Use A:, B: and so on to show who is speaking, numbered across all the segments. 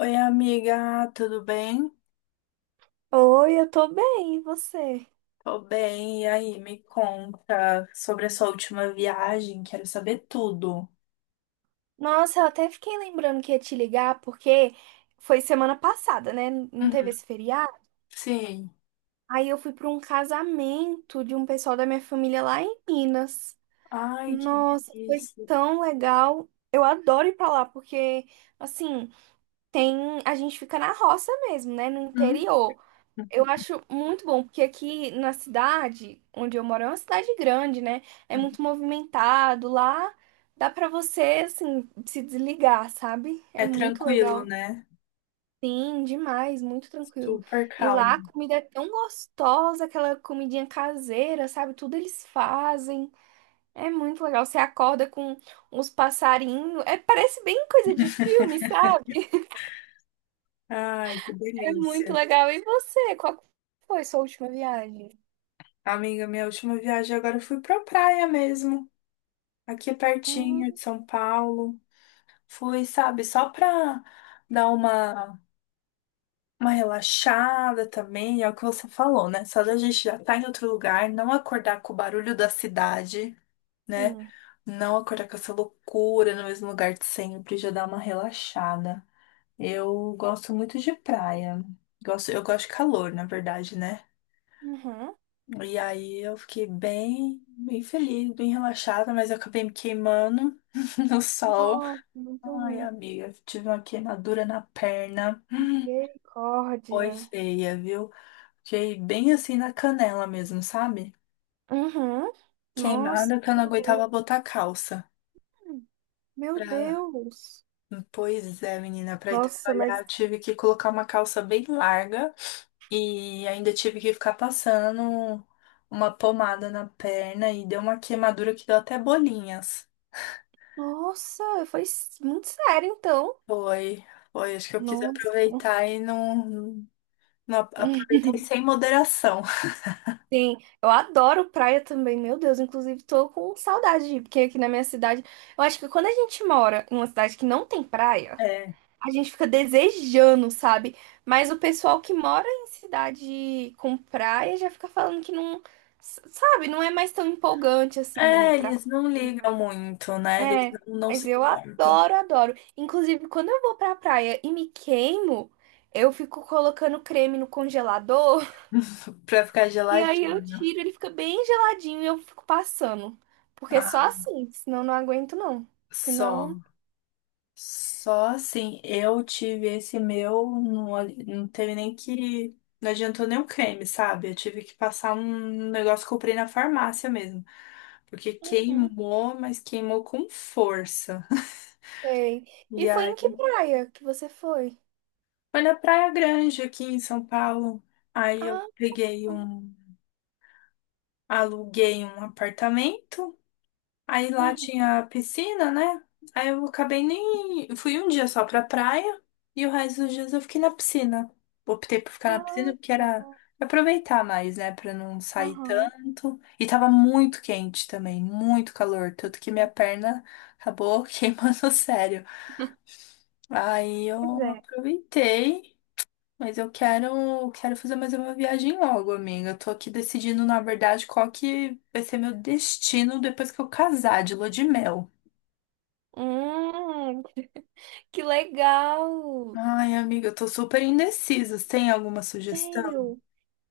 A: Oi, amiga, tudo bem?
B: Oi, eu tô bem, e você?
A: Tô bem, e aí, me conta sobre a sua última viagem, quero saber tudo.
B: Nossa, eu até fiquei lembrando que ia te ligar porque foi semana passada, né? Não teve
A: Uhum.
B: esse feriado.
A: Sim.
B: Aí eu fui pra um casamento de um pessoal da minha família lá em Minas.
A: Ai, que
B: Nossa, foi
A: delícia.
B: tão legal. Eu adoro ir pra lá porque, assim, tem a gente fica na roça mesmo, né? No
A: Uhum.
B: interior.
A: Uhum.
B: Eu acho muito bom, porque aqui na cidade onde eu moro é uma cidade grande, né? É muito movimentado. Lá dá pra você, assim, se desligar, sabe? É
A: É
B: muito
A: tranquilo,
B: legal.
A: né?
B: Sim, demais, muito tranquilo.
A: Super
B: E lá a
A: calmo.
B: comida é tão gostosa, aquela comidinha caseira, sabe? Tudo eles fazem. É muito legal. Você acorda com uns passarinhos. É, parece bem coisa de filme, sabe?
A: Ai, que
B: É muito
A: delícia.
B: legal. E você, qual foi sua última viagem?
A: Amiga, minha última viagem agora eu fui pra praia mesmo, aqui pertinho
B: Hum,
A: de São Paulo. Fui, sabe, só pra dar uma relaxada também, é o que você falou, né? Só da gente já estar em outro lugar, não acordar com o barulho da cidade, né?
B: sim.
A: Não acordar com essa loucura no mesmo lugar de sempre, já dá uma relaxada. Eu gosto muito de praia. Eu gosto de calor, na verdade, né?
B: Uhum.
A: E aí eu fiquei bem, bem feliz, bem relaxada, mas eu acabei me queimando no sol.
B: Nossa, muito
A: Ai,
B: ruim.
A: amiga, tive uma queimadura na perna. Foi
B: Misericórdia.
A: feia, viu? Fiquei bem assim na canela mesmo, sabe?
B: Uhum. Nossa,
A: Queimada que eu
B: que
A: não aguentava
B: horror.
A: botar calça.
B: Meu
A: Pra...
B: Deus.
A: Pois é, menina, pra ir
B: Nossa,
A: trabalhar
B: mas.
A: eu tive que colocar uma calça bem larga e ainda tive que ficar passando uma pomada na perna e deu uma queimadura que deu até bolinhas.
B: Nossa, muito sério, então.
A: Foi, foi, acho que eu quis
B: Nossa.
A: aproveitar e não
B: Hum,
A: aproveitei sem moderação.
B: Sim, eu adoro praia também, meu Deus. Inclusive, tô com saudade de ir, porque aqui na minha cidade, eu acho que quando a gente mora em uma cidade que não tem praia,
A: É.
B: a gente fica desejando, sabe? Mas o pessoal que mora em cidade com praia já fica falando que não, sabe, não é mais tão empolgante assim ir
A: É,
B: pra.
A: eles não ligam muito, né? Eles
B: É,
A: não
B: mas
A: se
B: eu
A: importam.
B: adoro, adoro. Inclusive, quando eu vou pra praia e me queimo, eu fico colocando creme no congelador
A: Pra ficar
B: e aí eu
A: geladinho.
B: tiro, ele fica bem geladinho e eu fico passando. Porque só
A: Ah,
B: assim, senão não aguento não.
A: só.
B: Senão,
A: Só assim, eu tive esse meu, não, não teve nem que. Não adiantou nem o creme, sabe? Eu tive que passar um negócio que eu comprei na farmácia mesmo. Porque
B: uhum,
A: queimou, mas queimou com força.
B: sei. E
A: E
B: foi em que
A: aí,
B: praia que você foi?
A: foi na Praia Grande, aqui em São Paulo. Aí eu
B: Ah.
A: peguei um. Aluguei um apartamento. Aí lá
B: Uhum.
A: tinha piscina, né? Aí eu acabei nem. Fui um dia só pra praia e o resto dos dias eu fiquei na piscina. Optei por ficar na piscina
B: Ah,
A: porque era
B: tá.
A: aproveitar mais, né? Pra não sair
B: Aham,
A: tanto. E tava muito quente também, muito calor. Tanto que minha perna acabou queimando sério. Aí eu
B: pois é.
A: aproveitei. Mas eu quero fazer mais uma viagem logo, amiga. Eu tô aqui decidindo, na verdade, qual que vai ser meu destino depois que eu casar de lua de mel.
B: Hum, que legal!
A: Ai, amiga, eu tô super indecisa. Você tem alguma sugestão?
B: Sério?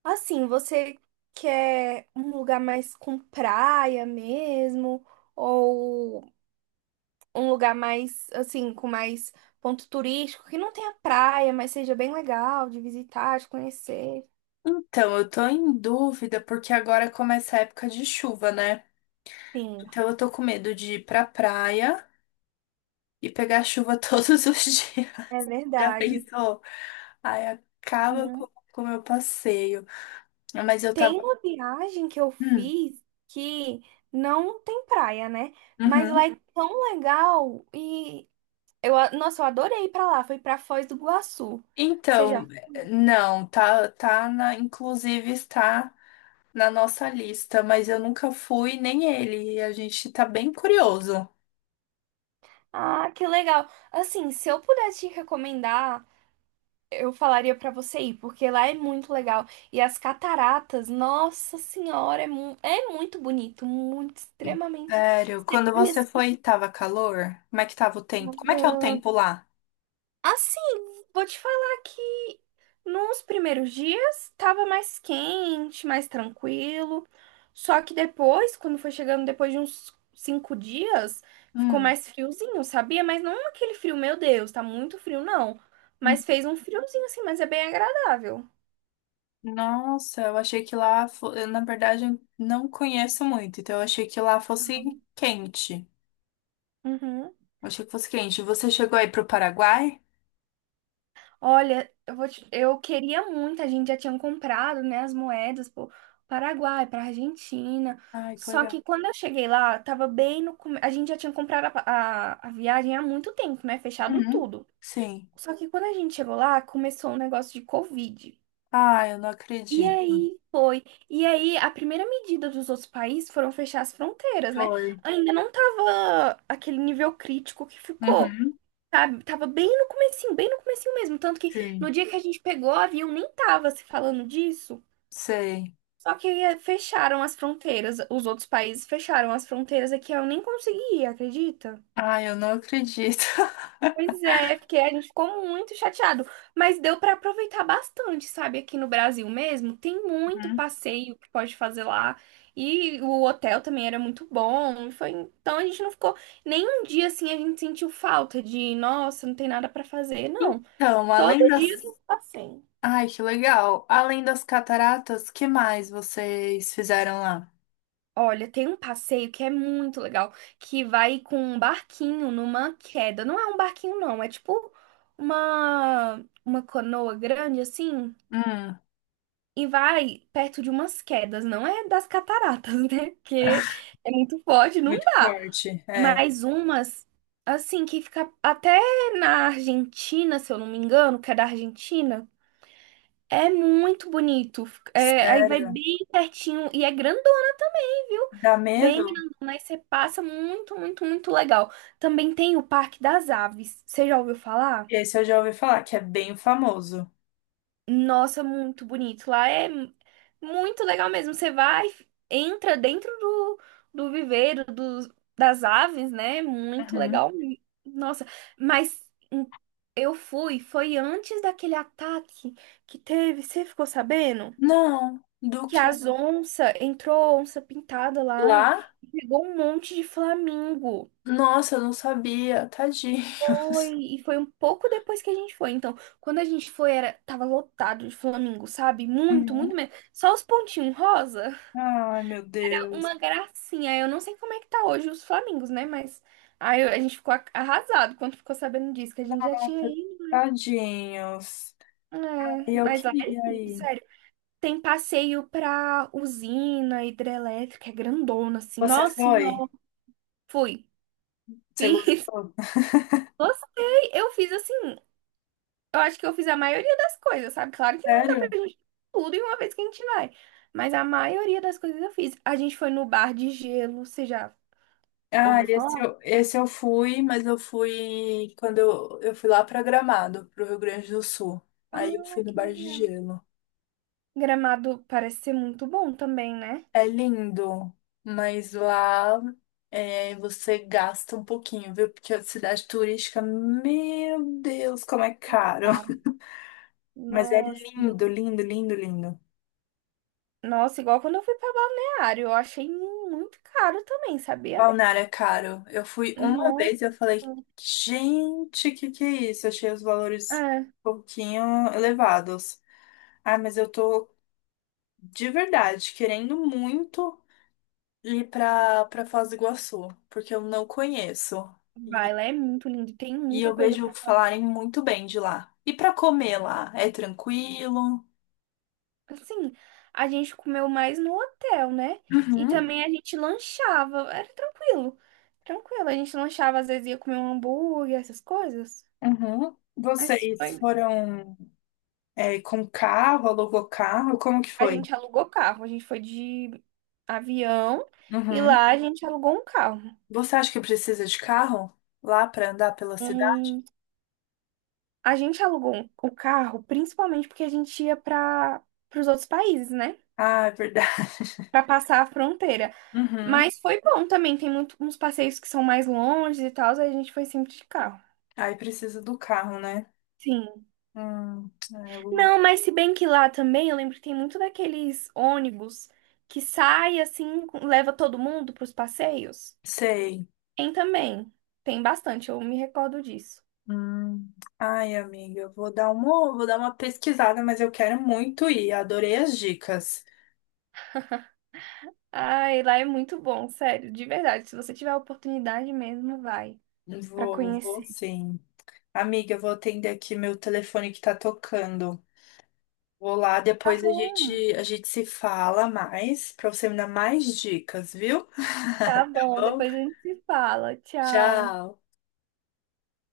B: Assim, você quer um lugar mais com praia mesmo? Ou um lugar mais, assim, com mais ponto turístico, que não tenha praia, mas seja bem legal de visitar, de conhecer?
A: Então, eu tô em dúvida porque agora começa a época de chuva, né?
B: Sim,
A: Então eu tô com medo de ir pra praia e pegar chuva todos os dias.
B: é
A: Já
B: verdade.
A: pensou? Ai, acaba com
B: Uhum.
A: com o meu passeio. Mas eu tava.
B: Tem uma viagem que eu
A: Hum,
B: fiz que não tem praia, né? Mas lá
A: uhum.
B: é tão legal e nossa, eu adorei ir pra lá. Foi pra Foz do Iguaçu.
A: Então,
B: Seja,
A: não, tá na, inclusive está na nossa lista, mas eu nunca fui, nem ele. E a gente tá bem curioso.
B: ah, que legal. Assim, se eu pudesse te recomendar, eu falaria pra você ir, porque lá é muito legal. E as cataratas, nossa senhora, é, é muito bonito, muito extremamente.
A: Sério,
B: Você
A: quando
B: olha
A: você foi, tava calor? Como é que tava o tempo? Como é que é o
B: assim,
A: tempo lá?
B: assim, vou te falar que nos primeiros dias tava mais quente, mais tranquilo. Só que depois, quando foi chegando depois de uns 5 dias, ficou
A: Hum.
B: mais friozinho, sabia? Mas não aquele frio, meu Deus, tá muito frio, não. Mas
A: Hum.
B: fez um friozinho assim, mas é bem agradável.
A: Nossa, eu achei que lá, eu, na verdade, eu não conheço muito, então eu achei que lá fosse quente.
B: Uhum.
A: Eu achei que fosse quente. Você chegou aí pro Paraguai?
B: Olha, eu queria muito, a gente já tinha comprado, né, as moedas pro Paraguai, pra Argentina.
A: Ai, que
B: Só
A: legal.
B: que quando eu cheguei lá, tava bem no come... a gente já tinha comprado a viagem há muito tempo, né, fechado
A: Uhum.
B: tudo.
A: Sim.
B: Só que quando a gente chegou lá, começou um negócio de Covid.
A: Ai, eu não
B: E
A: acredito.
B: aí, e aí a primeira medida dos outros países foram fechar as fronteiras, né?
A: Foi.
B: Ainda não tava aquele nível crítico que ficou,
A: Uhum.
B: sabe? Tava bem no comecinho mesmo. Tanto que no
A: Sim.
B: dia que a gente pegou o avião, nem tava se falando disso.
A: Sei.
B: Só que fecharam as fronteiras, os outros países fecharam as fronteiras aqui, eu nem consegui ir, acredita?
A: Ai, eu não acredito.
B: Pois é, porque a gente ficou muito chateado, mas deu pra aproveitar bastante, sabe? Aqui no Brasil mesmo, tem muito
A: Uhum.
B: passeio que pode fazer lá, e o hotel também era muito bom, foi, então a gente não ficou, nem um dia assim a gente sentiu falta de, nossa, não tem nada pra fazer, não.
A: Então, além
B: Todo dia
A: das.
B: tem um passeio.
A: Ai, que legal. Além das cataratas, que mais vocês fizeram lá?
B: Olha, tem um passeio que é muito legal, que vai com um barquinho numa queda. Não é um barquinho, não, é tipo uma canoa grande assim,
A: Hum.
B: e vai perto de umas quedas. Não é das cataratas, né? Porque é muito forte, não
A: Muito
B: dá.
A: forte. É.
B: Mas umas, assim, que fica até na Argentina, se eu não me engano, que é da Argentina. É muito bonito. É, aí vai
A: Sé-
B: bem pertinho e é grande, viu?
A: Dá
B: Bem,
A: medo?
B: mas você passa muito, muito, muito legal. Também tem o Parque das Aves. Você já ouviu falar?
A: Esse eu já ouvi falar, que é bem famoso.
B: Nossa, muito bonito. Lá é muito legal mesmo. Você vai, entra dentro do, do viveiro dos, das aves, né? Muito
A: Uhum.
B: legal. Nossa, mas hum, eu fui, foi antes daquele ataque que teve, você ficou sabendo?
A: Não, do
B: Que
A: que?
B: as onças, entrou onça pintada lá
A: Lá?
B: e pegou um monte de flamingo.
A: Nossa, eu não sabia.
B: Foi,
A: Tadinhos.
B: e foi um pouco depois que a gente foi. Então, quando a gente foi, era, tava lotado de flamingo, sabe? Muito, muito
A: Uhum.
B: mesmo. Só os pontinhos rosa.
A: Ai, meu
B: Era
A: Deus.
B: uma gracinha. Eu não sei como é que tá hoje os flamingos, né? Mas aí a gente ficou arrasado quando ficou sabendo disso, que a gente já tinha
A: Nossa,
B: ido.
A: tadinhos.
B: É,
A: E eu
B: mas lá é
A: queria
B: lindo,
A: ir.
B: sério. Tem passeio pra usina hidrelétrica, é grandona, assim.
A: Você
B: Nossa, não.
A: foi?
B: Fui.
A: Você
B: Fiz.
A: gostou?
B: Gostei. Eu fiz assim. Eu acho que eu fiz a maioria das coisas, sabe? Claro que não dá pra
A: Sério?
B: gente fazer tudo em uma vez que a gente vai. Mas a maioria das coisas eu fiz. A gente foi no bar de gelo, você já
A: Ah,
B: ouviu
A: esse
B: falar?
A: eu, esse eu fui, mas eu fui quando eu fui lá para Gramado, pro Rio Grande do Sul. Aí eu
B: Ah,
A: fui no
B: que
A: Bar de
B: legal.
A: Gelo.
B: Gramado parece ser muito bom também, né?
A: É lindo, mas lá é, você gasta um pouquinho, viu? Porque a cidade turística, meu Deus, como é
B: Ai, que
A: caro.
B: caro.
A: Mas é
B: Nossa.
A: lindo, lindo, lindo, lindo.
B: Nossa, igual quando eu fui pra Balneário, eu achei muito caro também, sabia?
A: Balneário é caro. Eu fui uma vez e eu
B: Nossa.
A: falei, gente, que é isso? Achei os valores
B: É.
A: um pouquinho elevados. Ah, mas eu tô de verdade, querendo muito ir pra, Foz do Iguaçu, porque eu não conheço.
B: Vai,
A: E,
B: lá é muito lindo, tem
A: e
B: muita
A: eu
B: coisa
A: vejo
B: pra.
A: falarem muito bem de lá. E pra comer lá, é tranquilo?
B: Assim, a gente comeu mais no hotel, né? E
A: Uhum,
B: também a gente lanchava, era tranquilo. Tranquilo, a gente lanchava, às vezes ia comer um hambúrguer, essas coisas.
A: uhum.
B: Mas
A: Vocês foram, com carro, alugou carro? Como que
B: a
A: foi?
B: gente alugou carro, a gente foi de avião e
A: Uhum.
B: lá a gente alugou um carro.
A: Você acha que precisa de carro lá pra andar pela cidade?
B: Hum, a gente alugou o carro principalmente porque a gente ia para os outros países, né?
A: Ah, é verdade.
B: Para passar a fronteira.
A: Uhum.
B: Mas foi bom também, tem muito, uns passeios que são mais longe e tal, aí a gente foi sempre de carro.
A: Aí precisa do carro, né?
B: Sim.
A: Hum, eu.
B: Não, mas se bem que lá também, eu lembro que tem muito daqueles ônibus que sai assim, leva todo mundo para os passeios.
A: Sei.
B: Tem também. Tem bastante, eu me recordo disso.
A: Hum. Ai, amiga, eu vou dar uma, pesquisada, mas eu quero muito ir. Adorei as dicas.
B: Ai, lá é muito bom, sério, de verdade. Se você tiver a oportunidade mesmo, vai para
A: Vou
B: conhecer.
A: sim. Amiga, eu vou atender aqui meu telefone que tá tocando. Vou lá,
B: Tá
A: depois a
B: bom.
A: gente, a gente se fala mais, pra você me dar mais dicas, viu?
B: Tá
A: Tá
B: bom,
A: bom?
B: depois a gente se fala. Tchau.
A: Tchau.